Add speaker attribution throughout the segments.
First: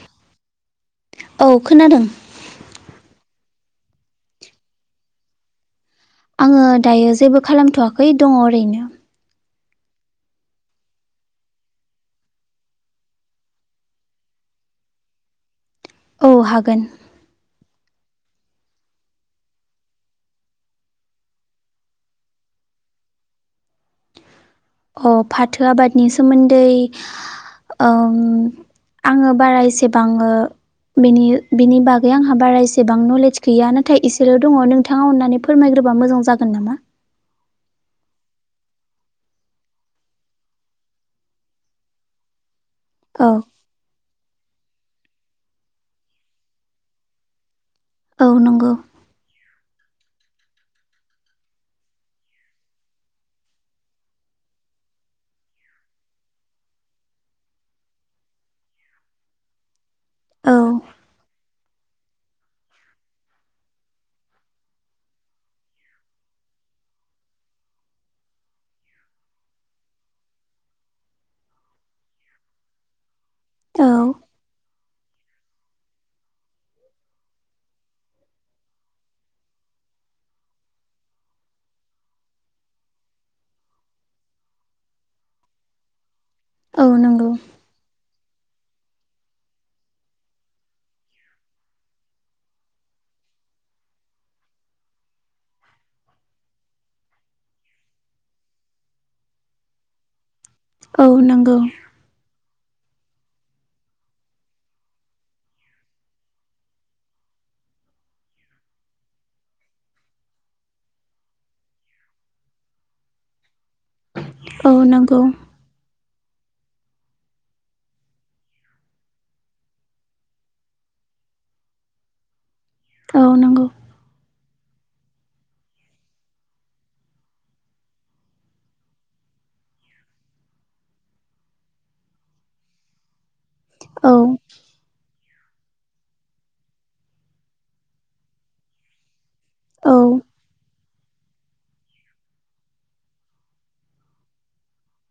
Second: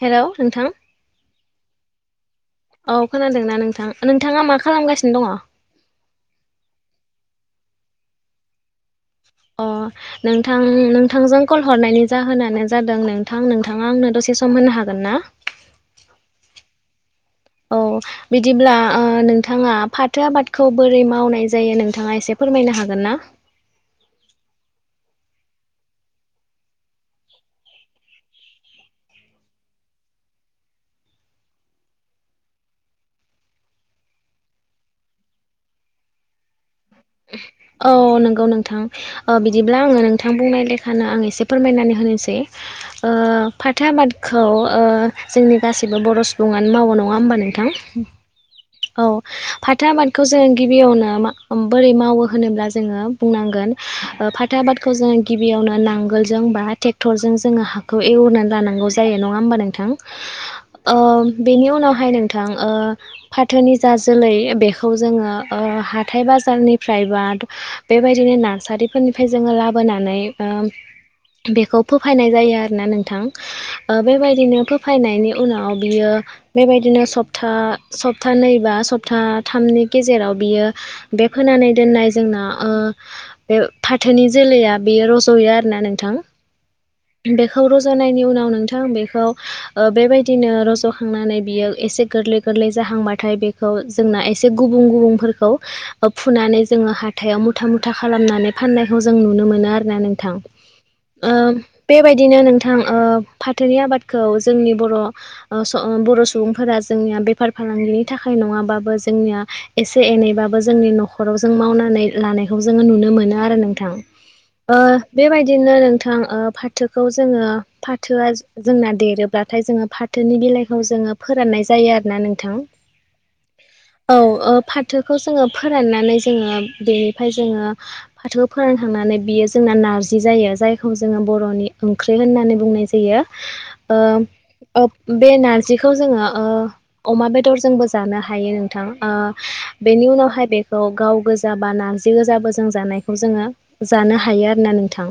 Speaker 1: हेल' नोंथां
Speaker 2: औ खोनादों।
Speaker 1: औ खोनादोंना नोंथां नोंथाङा मा खालामगासिनो दङ?
Speaker 2: आङो दायो जेबो खालामथ'वाखै दङ ओरैनो।
Speaker 1: अ नोंथां नोंथांजों कल हरनायनि जाहोनानो जादों नोंथां नोंथाङा आंनो दसे सम होनो हागोन ना?
Speaker 2: औ हागोन।
Speaker 1: अ बिदिब्ला ओ नोंथाङा फाथो आबादखौ बोरै मावनाय जायो नोंथाङा एसे फोरमायनो हा हागोनना?
Speaker 2: अ फाथो आबादनि सोमोन्दै ओम आङो बारा एसेबांयो बेनि बेनि बागै आंहा बारा एसेबां नलेज गैया नाथाय एसेल' दङ नोंथाङा अननानै फोरमायग्र ग्रोबा मोजां जागोन नामा?
Speaker 1: औ नंगौ नोंथां ओ बिदिब्ला आङो नोंथां बुंनाय लेखानो आं एसे फोरमायनानै होनोसै ओ
Speaker 2: औ
Speaker 1: फाथो आबाद खौ ओ जोंनि गासैबो बर' सुबुङानो मावो नङा होमबा नोंथां?
Speaker 2: औ नंगौ।
Speaker 1: अ फाथो आबादखौ जोङो गिबियावनो मा ओम बोरै मावो होनोब्ला जोङो बुंनांगोन ओ फाथो आबादखौ जोङो गिबियावनो नांगोलजों बा थेक्थरजों जोङो हाखौ एवनानै लानांगौ जाय यो नङा होमबा नोंथां
Speaker 2: औ
Speaker 1: अ बेनि उनावहाय नोंथां ओ फाथोनि जा जोलै ओ बेखौ जोङो ओ हाथाय बाजारनिफ्राय बा द बेबायदिनो इनारसारिफोरनिफ्राय जोङो लाबोनानै ओम बेखौ फोफायनाय जायो आरोना नोंथां।
Speaker 2: औ
Speaker 1: ओ बेबायदिनो फोफायनायनि उनाव बियो बेबायदिनो सपथा सपथानैै बा सपथा थामनि गेजेराव बियो बे फोनानै दोननाय जोंना ओ बे फाथोनि जोलैया बेयो रज'यो आरोना नोंथां।
Speaker 2: औ नंगौ
Speaker 1: बेखौ रज'नायनि उनाव अ नोंथां बेखौ ओ बेबायदिनो रज'खांनानै बियो एसे गोरलै गोरलै जाहांबाथाय बेखौ जोंना एसे गुबुं गुबुंफोरखौ ओ फुनानै जोङो हाथायाव मु मुथा मुथा खालामनानै फाननायखौ जों नुनो मोनो आरो ना नोंथां।
Speaker 2: औ
Speaker 1: ओ
Speaker 2: नंगौ
Speaker 1: बेबायदिनो नों ओ फाथोनि आबादखौ जोंनि बर'ओ बर' सुबुंफोरा जोंनिया बे बेफार फालांगिनि थाखाय नङाबाबो जोंनिया एसे एनैबाबो जोंनि न'खराव जों मावनानै लाना खौ जोंङो नुनो मोनो आरो नोंथां
Speaker 2: औ
Speaker 1: ओ
Speaker 2: नंगौ
Speaker 1: बेबायदिनो नोंथां ओ फाथोखौ जोङो फाथोआ जोंनो देरोब्लाथाय जोङो फाथोनि बिलाइखौ जों ओ माने फोराननाय जायो आरोना नोंथां।
Speaker 2: औ नंगौ
Speaker 1: औ ओ फाथोखौ जोङो फोराननानै जोङो बेनिफ्राय जोङो फाथोखो फोरानखांनानै बेयो जोंना नारजि जायो जायखौ जोङो बर'नि ओंख्रि होननानै बुंनाय जायो। ओ
Speaker 2: औ
Speaker 1: ओब बे नारजिखौ जोङो ओ अमा बेदरजोंबो जानो हायो नोंथां ओ
Speaker 2: औ
Speaker 1: बेनि उनावहाय बेखौ गाव गोजा बा नारजि गोजाबो जों जानायखौ जोङो जानो हायो आरोना नोंथां।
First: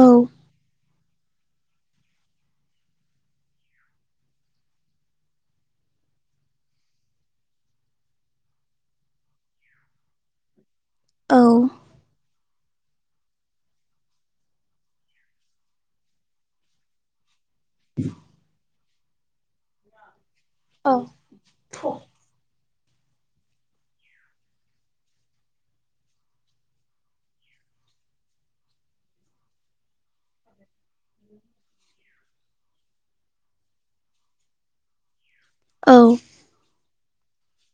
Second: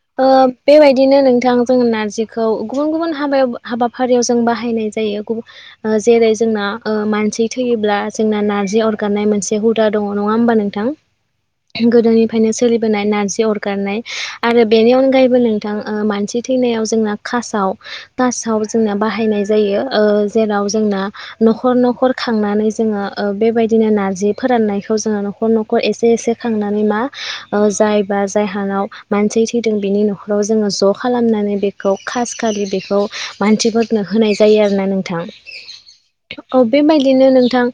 Speaker 2: औ
Speaker 1: ओ बेेबाय दिनो नोंथां जों नारजिखौ गुबुन गुबुन हाबायाव हाबाफारियाव जों बाहायनाय जायो। जेरै जोंना ओ मानसि थैयोब्ला जोंना नार्जि अरगानाय मोनसे हुदा दङ नङा होमबा नोंथां?
Speaker 2: औ
Speaker 1: गोदोनिफायनो सोलिबोनाय नारजि अरगारनाय आरो बेनि अनगायैबो नोंथां ओ मानसि थैनायाव जोंना कासाव कासाव जोंना बाहायनाय जायो ओ जेराव
Speaker 2: औ
Speaker 1: जोंना न'खर न'खर खांनानै जोङो ओ बेबायदिनो नारजि फोराननायखौ जोङो न'खर न'खर एसे एसे खांनानै मा ओ जाय बा जाय हानाव मानसि थैदों बिनि न'खराव जोङो ज' खालामनानै बेखौ खास खालि बेखौ मानसिफोरनो होनाय जायो आरोना नोंथां।
Speaker 2: औ
Speaker 1: ओ बेबाय दिनो नोंथां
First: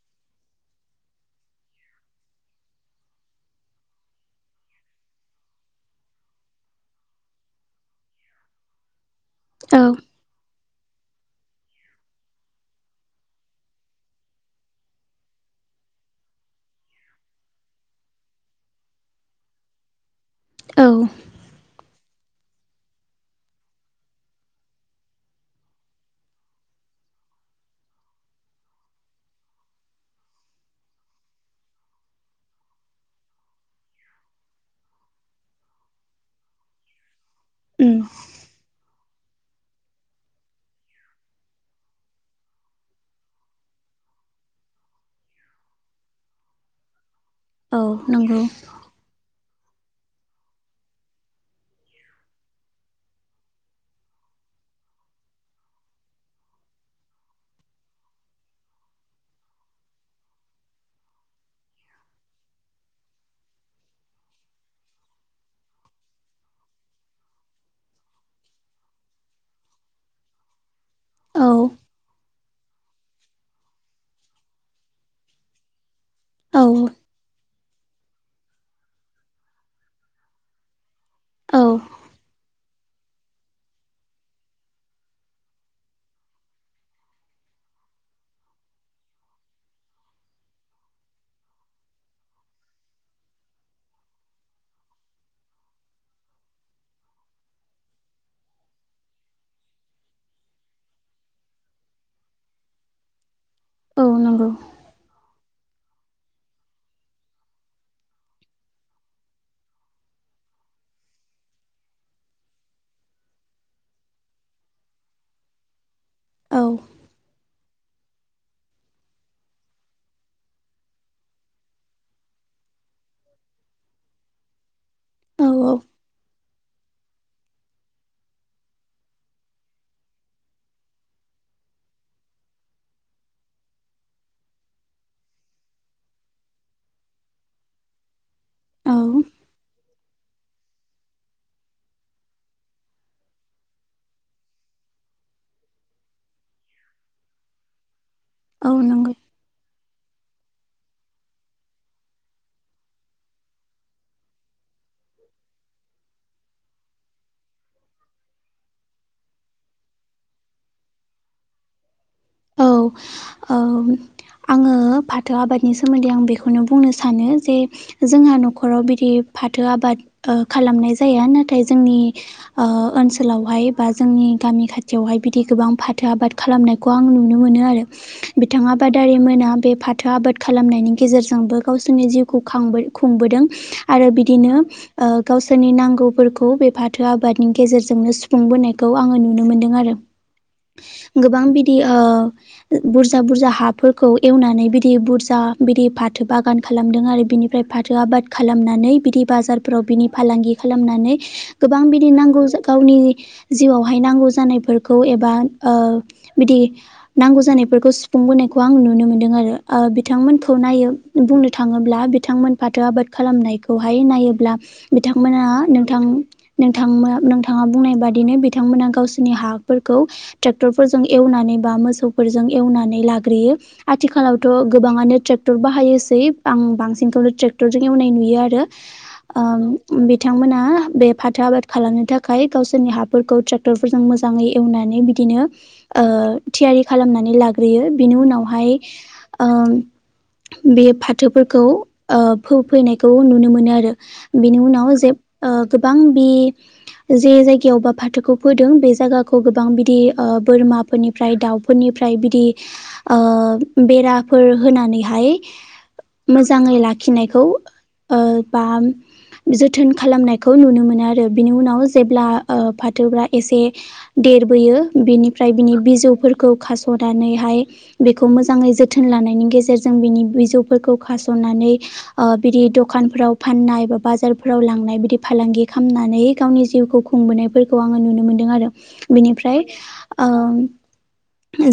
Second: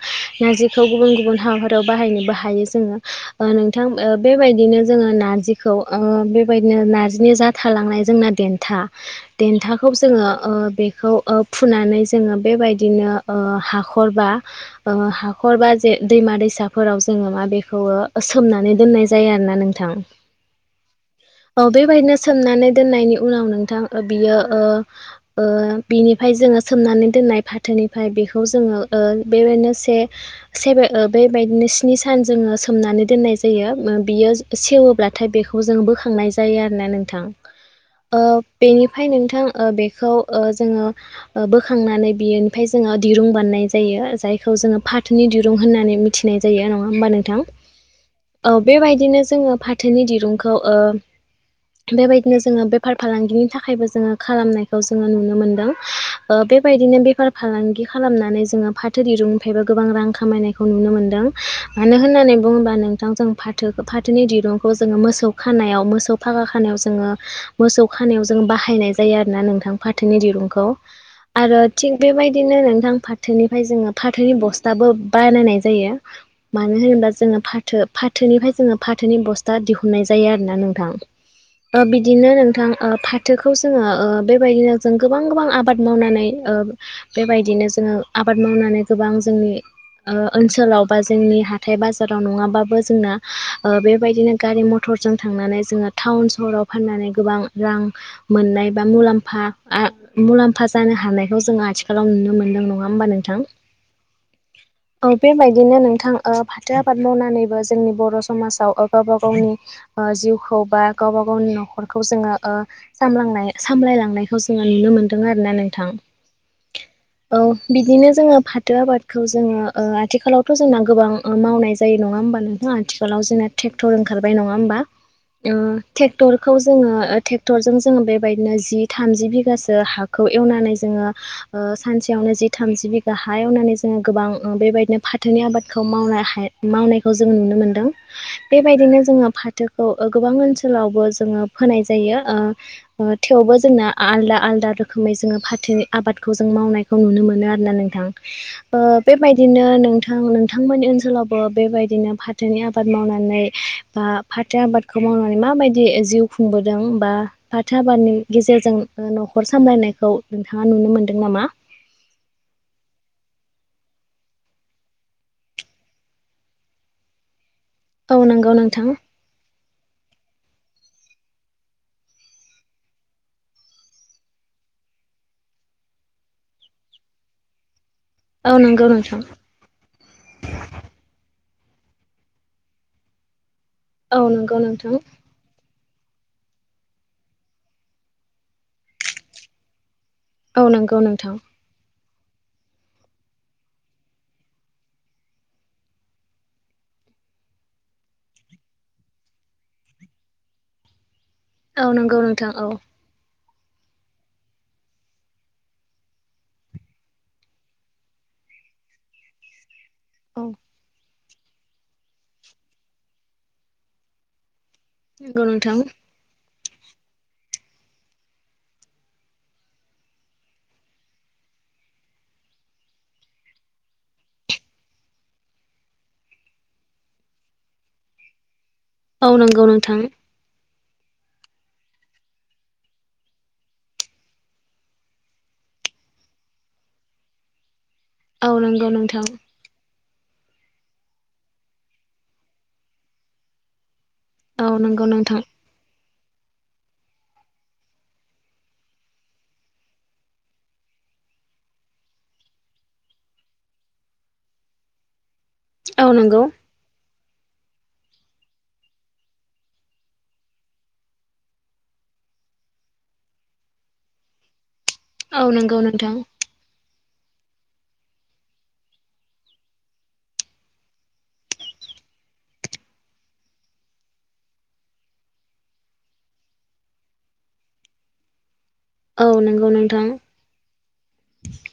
Speaker 1: नारजिखौ गुबन गुबुन हाबाफोराव बाहायनोबो हायो जोंङो ओ नोंथां ओ बे बेबायदिनो जोङो नार्जिखौ ओ बेबायदिनो नार्जिनि जा थालांनाय जोंना देन्था
Speaker 2: औ
Speaker 1: देन्थाखौ जोङो ओ बेखौ ओ फुनानै जोङो बेबायदिनो ओ हाखरबा ओ हाखरबा जे दैमा- दैसाफोराव जोङो मा बेखौ सोमनानै दोननाय जायो आरोना नोंथां
Speaker 2: औ
Speaker 1: औ बेबायदिनो सोमनानै दोननायनि उनाव नोंथां ओ बियो ओ ओ बिनिफाय जोङो सोमनानै दोननाय फाथोनिफ्राय बेखौ जोङो ओ बेबादिनो से से ओ बेबायदिनो स्नि सान जों ओ सोमनानै दोननाय जायो बियो सेवोब्लाथाय बेखौ जों बोखांनाय जायो आरोना नोंथां।
Speaker 2: उम
Speaker 1: ओ बेनिफाय नोंथां ओ बेखौ ओ जोङो बोखांनानै बिनिफाय जोङो दिरुं बानानाय जायो जायखौ जोङो फाथोनि दिरुं होननानै मिथिनाय जायो नङा होमबा नों
Speaker 2: औ नंगौ
Speaker 1: औ बेबायदिनो जोङो फाथोनि दिरुंखौ ओ बेबायदिनो जोङो बेफार फालांगिनि थाखायबो जोङो खालामनायखौ जोङो नुनो मोनदों ओ बेबायदिनो बे बेफार फालांगि खालामनानै जोङो फाथो दिरुंनिफ्रायबो गोबां रां खामायनायखौ नुनो मोनदों मानो होनो - होननानै बुङोबा नोंथां जों फाथो फाथोनि दिरुंखौ जोङो मोसौ खानायाव मोसौ फागा खानायाव जोङो मोसौ खानायाव जों बाहायनाय जायो आरोना नोंथां फाथोनि दिरुंखौ आरो
Speaker 2: औ
Speaker 1: थिग बेबायदिनो नोंथां फाथोनिफ्राय जोङो फाथोनि बस्थाबो बानायनाय जायो।
Speaker 2: औ
Speaker 1: मानो होनोबा जोङो फा - थो फाथोनिफ्राय जोङो फाथोनि बस्था दिहुननाय जायो आरोना नोंथां।
Speaker 2: औ
Speaker 1: बा बिदिनो नोंथां। ओ फाथोखौ जोङो ओ बेबायदिनो जों गोबां गोबां आबाद मावनानै ओ बेबायदिनो जोङो आबाद मावनानै गोबां जोंनि ओ ओनसोलाव बा जोंनि हाथाय बाजाराव नङाबाबो जोंना ओ बेबायदिनो गारि मथ जों थांनानै जोङो टाउन सहराव फाननानै गोबां रां मोननाय बा मुलाम्फा मुलाम्फा जानो हानायखौ जोङो आथिखालाव नुनो मोनदों नङा होमबा नोंथां?
Speaker 2: औ नंगौ
Speaker 1: बिदिनो नोंथां ओ फाथो आबाद मावनानैबो जोंनि बर' समाजाव गावबा गावनि ओ जिउखौ बा गावबा गावनि न'खरखौ जोङो ओ सामलां सामलायलांनायखौ जोङो नुनो मोनदों आरोना नोंथां
Speaker 2: औ
Speaker 1: औ बिदिनो जोङो फाथो आबादखौ जोङो ओ आथिखालावथ' जोंना गोबां मावनाय जायो नङा होमबा नोंथां आथिखालाव जोंना ट्रेक्टर ओंखारबाय नङा होमबा
Speaker 2: औ
Speaker 1: ओ
Speaker 2: औ
Speaker 1: टेक्टरखौ जोङो टेक्टरजों जोङो बेबायदिनो जि थामजि बिगासो हाखौ एवनानै जोङो ओ सानसेयावनो जि थामजि बिघा हा एवनानै जोङो गोबां बेबायदिनो फाथोनि आबादखौ मावनानै मावनायखौ जों नुनो मोनदों
Speaker 2: औ
Speaker 1: बेबायदिनो जोङो फाथो गोबां ओनसोलावबो जोङो फोनाय जायो थेवबो जोंना आलदा आलदा रोखोमै जोङो फाथो आबादखौ जों मावनायखौ नुनो मोनो आरोना नोंथां
Speaker 2: औ
Speaker 1: ओ
Speaker 2: नंगौ
Speaker 1: बेबायदिनो नोंथां नोंथांमोननि ओनसोलावबो बेबायदिनो फाथोनि आबाद मावनानै बा फाथो आबाद खौ मावनानै माबायदि जिउ खुंबोदों बा फाथो आबादनि गेजेरजों न'खर सामलायनायखौ नंङा नुनो मोनदों नामा?
Speaker 2: औ औ आंङो फाथो आबादनि सोमोन्दै आं बेखौनो बुंनो सानो जे
Speaker 1: औ
Speaker 2: जोंहा
Speaker 1: नंगौ
Speaker 2: न'खराव
Speaker 1: नोंथां
Speaker 2: बिदि फा थो आबाद ओ खालामनाय जाया नाथाय जोंनि ओ ओनोलावहाय बा जोंनि गामि खाथियावहाय बिदि गोबां फाथो आबाद खालामनायखौ आं नुनो मोनो आरो
Speaker 1: औ
Speaker 2: बिथां
Speaker 1: नंगौ
Speaker 2: आबादारि
Speaker 1: नोंथां
Speaker 2: मोना बे फाथो आबाद खालामनायनि गेजेरजोंबो गावसोरनि जिउखौ खां खुंबोदों आरो
Speaker 1: औ
Speaker 2: बिदिनो
Speaker 1: नंगौ नोंथां
Speaker 2: ओ गावसोरनि नां गौफोरखौ बे फाथो आबादनि गेजेरजोंनो सुफुंबोनायखौ आङो नुनो मोनदों आरो।
Speaker 1: औ नंगौ नोंथां
Speaker 2: गोबां बिदि ओ बुरजा बुरजा हाफोरखौ एवनानै बिदि बुरजा बिदि फाथो बागान खालामो दों आरो बिनिफ्राय फाथो आबाद खालामनानै बिदि बाजारफोराव बिनि फालांगि खालामनानै गोबां
Speaker 1: औ
Speaker 2: बिदि
Speaker 1: नंगौ
Speaker 2: नांगौ
Speaker 1: नोंथां औ
Speaker 2: गावनि जिउआवहाय नांगौ जानायफोरखौ एबा ओ बिदि नांगौ जानायफोरखौ सुफुंबोनायखौ आं नुनो मोनदों आरो ओ बिथांमोनखौ नायो बुंनो थाङोब्ला बिथांमोन फाथो आबाद खालामनायखौहाय नायोब्ला
Speaker 1: औ
Speaker 2: बिथांमोना
Speaker 1: नंगौ
Speaker 2: नोंथां नोंथां मोआ ओनोंथाङा बुंनाय बादिनो बिथांमोना गावसोरनि हाफोरखौ टेक्टर फोरजों एवनानै बा मोसौफोरजों एवनानै लाग्रोयो आथिखालावथ' गोबांङानो टक्टर बाहायो सै आं बांसिनखौनो ट्रेक्टरजों एवनाय नुयो आरो
Speaker 1: औ नंगौ
Speaker 2: ओ
Speaker 1: नोंथां
Speaker 2: बिथांमोना बे फाथो आबाद खालामनो थाखाय गावसोरनि हाफोरखौ ट्रेक्टरफोरजों मोजाङै एवनानै बिदिनो ओ थियारि खालामनानै लाग्रोयो बिनि
Speaker 1: औ
Speaker 2: उनावहाय
Speaker 1: नंगौ नोंथां
Speaker 2: ओ बे फाथोफोरखौ ओ फोफैनायखौ नुनो मोनो आरो बिनि
Speaker 1: औ
Speaker 2: उनाव
Speaker 1: नंगौ
Speaker 2: जे
Speaker 1: नोंथां
Speaker 2: ओ गोबां बे जे जायगायावबा फाथोखौ फोदों बे जायगाखौ गोबां बिदि ओ बोरमा फोरनिफ्राय दाउफोरनिफ्राय बिदि ओ बेराफोर होनानैहाय
Speaker 1: औ नंगौ
Speaker 2: मोजाङै लाखिनायखौ ओ बा जोथोन खालामनायखौ नुनो मोनो आरो बिनि उनाव जेब्ला ओ फाथो बा एसे देरबोयो
Speaker 1: औ
Speaker 2: बिनिफ्राय बिनि
Speaker 1: नंगौ नोंथां
Speaker 2: बिजौफोरखौ खास'नानैहाय बेखौ मोजाङै जोथोन लानायनि गेजेरजों बिनि बिजौफोरखौ खास'नानै ओ बिदि दखानफोराव फाननाय बा बाजारफोराव लांनाय बिदि फालांगि खालामनानै गावनि जिउखौ खुंबोनाय फोरखो आङो नुनो मोनदों आरो
Speaker 1: औ
Speaker 2: बिनिफ्राय
Speaker 1: नंगौ नोंथां
Speaker 2: ओ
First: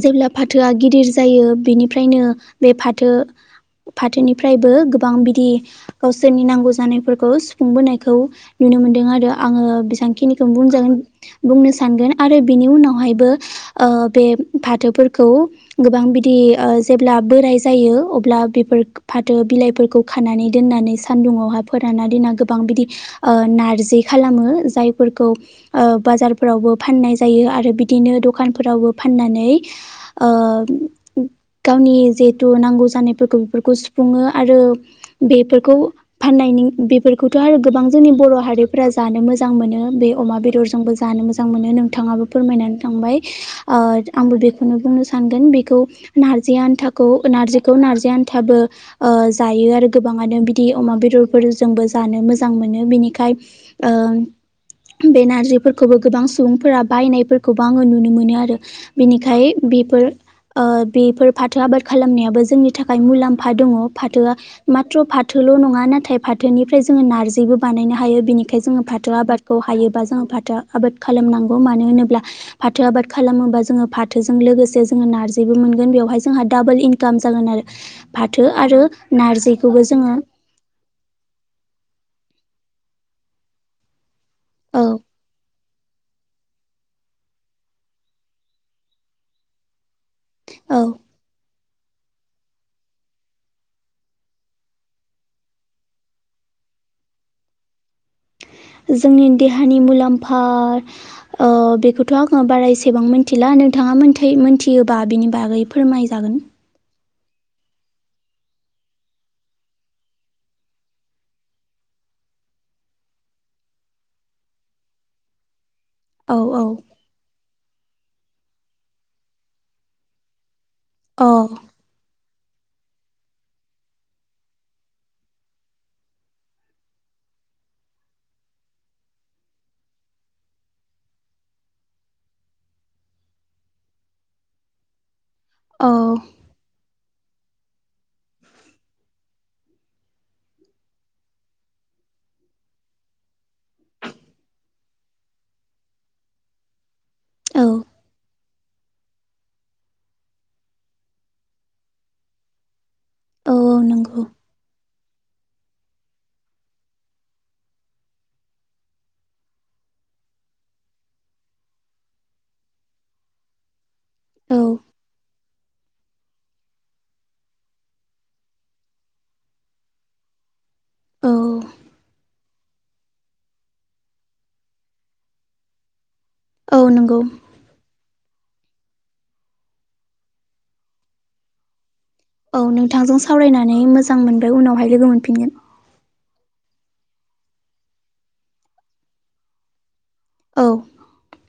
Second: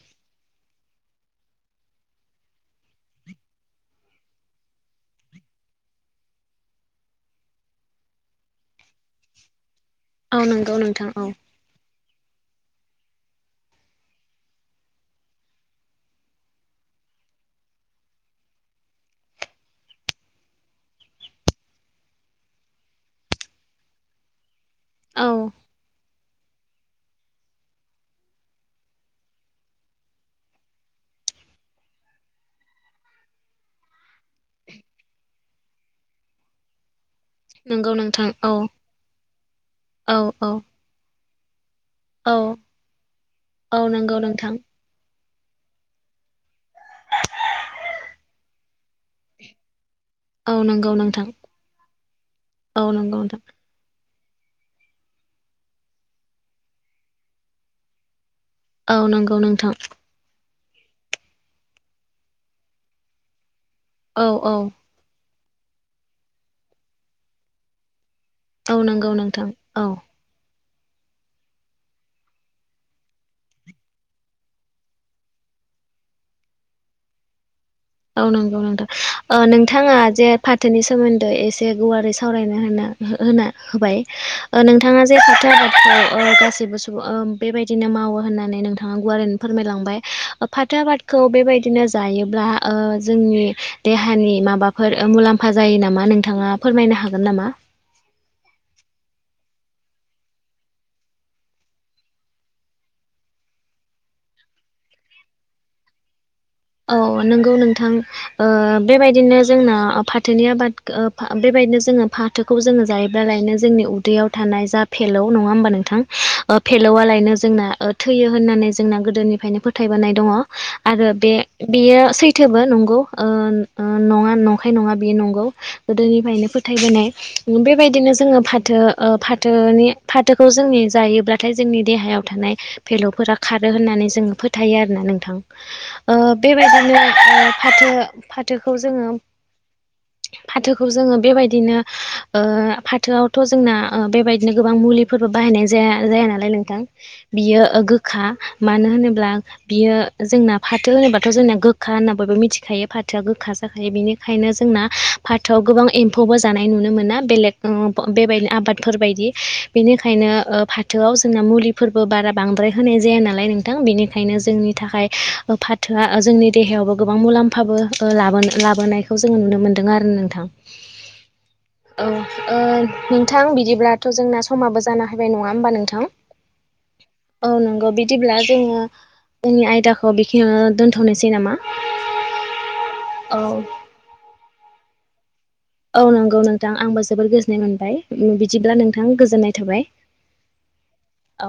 Speaker 2: जेब्ला फाथोआ गिदिर जायो बिनिफ्रायनो बे फाथो फाथोनिफ्रायबो गोबां बिदि गावसोरनि नांगौ जानायफोरखौ सुफुंबोनायखौ नु नो मोनदों आरो आङो
Speaker 1: औ
Speaker 2: दांखिनिखौ
Speaker 1: नंगौ
Speaker 2: बुंजागोन
Speaker 1: नोंथां औ
Speaker 2: बुंनो सानगोन आरो बिनि उनावहायबो ओ बे फाथोफोरखौ गोबां बिदि ओ जेब्ला बोराय जायो अब्ला बे फोर फाथो बिलाइफोरखौ खानानै दोननानै सानदुंआवहाय फोराना दोनना गोबां बिदि ओ नारजि खालामो जाय फोरखौ
Speaker 1: औ
Speaker 2: ओ बाजारफोरावबो फाननाय जायो आरो बिदिन दख खान फोरावबो फाननानै ओ गावनि जेथु नांगौ जानायफोरख बेफोरखौ सुफुङो आरो बेफोरखौ फाननायनि बेफ फोरखौथ' आरो गोबां
Speaker 1: नंगौ
Speaker 2: जोंनि
Speaker 1: नोंथां
Speaker 2: बर'
Speaker 1: औ
Speaker 2: हारिफोरा जानो मोजां मोनो बे
Speaker 1: औ
Speaker 2: अमा
Speaker 1: औ
Speaker 2: बेदरजोंबो जानो मोजां मोनो नों थाङाबो
Speaker 1: औ
Speaker 2: फोरमायनानै थांबाय
Speaker 1: औ
Speaker 2: ओ
Speaker 1: नंगौ
Speaker 2: आंबो
Speaker 1: नोंथां
Speaker 2: बेखौनो बुंनो सा नगोन बेखौ नारजि आनथाखौ नारजिखौ नारजि आनथाबो ओ जायो आरो। गोबाङानो
Speaker 1: औ
Speaker 2: बिदि
Speaker 1: नंगौ
Speaker 2: अमा
Speaker 1: नोंथां
Speaker 2: बेदरफोर जोंबो जानो मोजां
Speaker 1: औ
Speaker 2: मोनो
Speaker 1: नंगौ
Speaker 2: बिनिखाय
Speaker 1: नोंथां
Speaker 2: ओ बे नारजिफोरखौबो गोबां सुबुंफोरा बायनायफोरखौबो आङो नुनो मोनो आरो।
Speaker 1: औ नंगौ
Speaker 2: बिनिखाय
Speaker 1: नोंथां
Speaker 2: बेफोर ओ बेफोर फाथो आबाद खालामनायाबो जोंनि थाखाय मुलाम्फा दङ
Speaker 1: औ
Speaker 2: फाथोआ
Speaker 1: औ
Speaker 2: माथ्र' फाथ थोल' नङा नाथाय फाथोनिफ्राय जोङो नारजिबो बानायनो हायोब बिनिखाय जोङो
Speaker 1: औ नंगौ
Speaker 2: फाथो
Speaker 1: नोंथां
Speaker 2: आबादखौ
Speaker 1: औ
Speaker 2: हायोबा जोङो फाथो आबाद खालामनांगौ मानो होनोब्ला फाथ थो आबाद खालामोबा जोङो फाथोजों लोगोसे जोङो नारजिबो मोनगोन बेवहाय जोंहा दाबोल इनकाम जागोन आरो।
Speaker 1: औ
Speaker 2: फाथो
Speaker 1: नंगौ
Speaker 2: आरो
Speaker 1: नोंथां ओ
Speaker 2: नारजिखौबो
Speaker 1: नोंथाङा
Speaker 2: जोङो
Speaker 1: जे फाथोनि सोमोन्दै एसे गुवारै सावरायनो होनो हो-होना होबाय ओ
Speaker 2: औ
Speaker 1: नोंथाङा जे फाथो ‌आबाद खो ओ गासैबो सुबुं बेबायदिनो मावो होननानै नोंथाङा गुवारैनो फोरमायलांबाय। फाथो
Speaker 2: औ
Speaker 1: आबादखौ बेबायदिनो जायोब्ला ओ जोंनि देहानि माबाफोर मुलाम्फा जायो नामा नोंथाङा फोरमायनो हागोन नामा? [inaudible]
Speaker 2: जोंनि देहानि मुलाम्फा ओ बेखौथ' आङो बारा एसेबां मिथिला नोंथां मा मोनथाय मोनथियोबा बिनि बागै फोरमायजागोन।
Speaker 1: औ नोंगौ नोंथां ओ बेबायदिनो जोंना ओ फाथोनि आबाद बेबायदिनो जोङो फाथोखौ जोङो जायोब्ला लायनो जोंनि उदैयाव थानाय जा फेलौ नङा होमबा नों थां
Speaker 2: औ
Speaker 1: ओ
Speaker 2: औ
Speaker 1: फेलौवालायनो जोंना थैयो होननानै जोंना गोदोनिफ्रायनो फोथायबोनाय दङ‌। आरो
Speaker 2: अ
Speaker 1: बे नो सैथोबो नंगौ ओ नं न नंखाय नङा बेयो नंगौ गोदोनिफ्रायनो फोथायोनाय। नाय बेबायदिनो जोङो फाथो ओ फाथोनि फाथोखौ जोंनि जायोब्लाथाय जोंनि दे हायाव थानाय फेल'फोरा खारो होननानै जोङो फोथायो आरोना नोंथां
Speaker 2: औ
Speaker 1: ओ बेबायदिनो फाथो फाथोखौ जोङो। फाथोखौ जोङो बेबायदिनो ओ फाथोआवथ' जोंना ओ बेबायदिनो गोबां मुलिफोरबो बाहायनाय जाया जाया नालाय नोंथां। बियो
Speaker 2: औ
Speaker 1: ओ गोखा मानो होनोब्ला बियो जोंना फाथो होनोबा थ' जोंना गोखा होनना बयबो मिथिखायो फाथोआ गोखा
Speaker 2: औ
Speaker 1: जाखायो
Speaker 2: नंगौ
Speaker 1: बेनिखायनो जोंना फाथोआव गोबां एम्फौबो जानाय नुनो मोना बेलेग बेबायदिनो आबादफोर बायदि बेनिखायनो ओ फाथोआव जोंना मुलिफोरबो बारा बांद्राय होनाय जाया नालाय नोंथां बेनि खायनो
Speaker 2: औ
Speaker 1: जोंनि थाखाय ओ फाथ थोआ जोंनि देहायावबो गोबां मुलाम्फाबो ओ लाबोन लाबोनायखौ जोङो नुनो मोन्दों आरो नोंथां।
Speaker 2: औ।
Speaker 1: औ ओ नोंथां बिदिब्लाथ' जोंना समाबो जाना हायबाय नङा होमबा नोंथां।
Speaker 2: औ नंगौ।
Speaker 1: औ नंगौ बिदिब्ला जोङो जोंनि आयदाखौ बेखिनियावनो दोन्थ'नोसै नामा?
Speaker 2: औ नोंथांजों
Speaker 1: औ
Speaker 2: सावरायनानै मोजां मोनबाय उनावहाय लोगो मोनफिनगोन।
Speaker 1: औ नंगौ नोंथां आंबो जोबोर गोजोननाय मोनबाय बिदिब्ला नोंथां गोजोननाय थाबाय।
Speaker 2: औ।
Speaker 1: औ।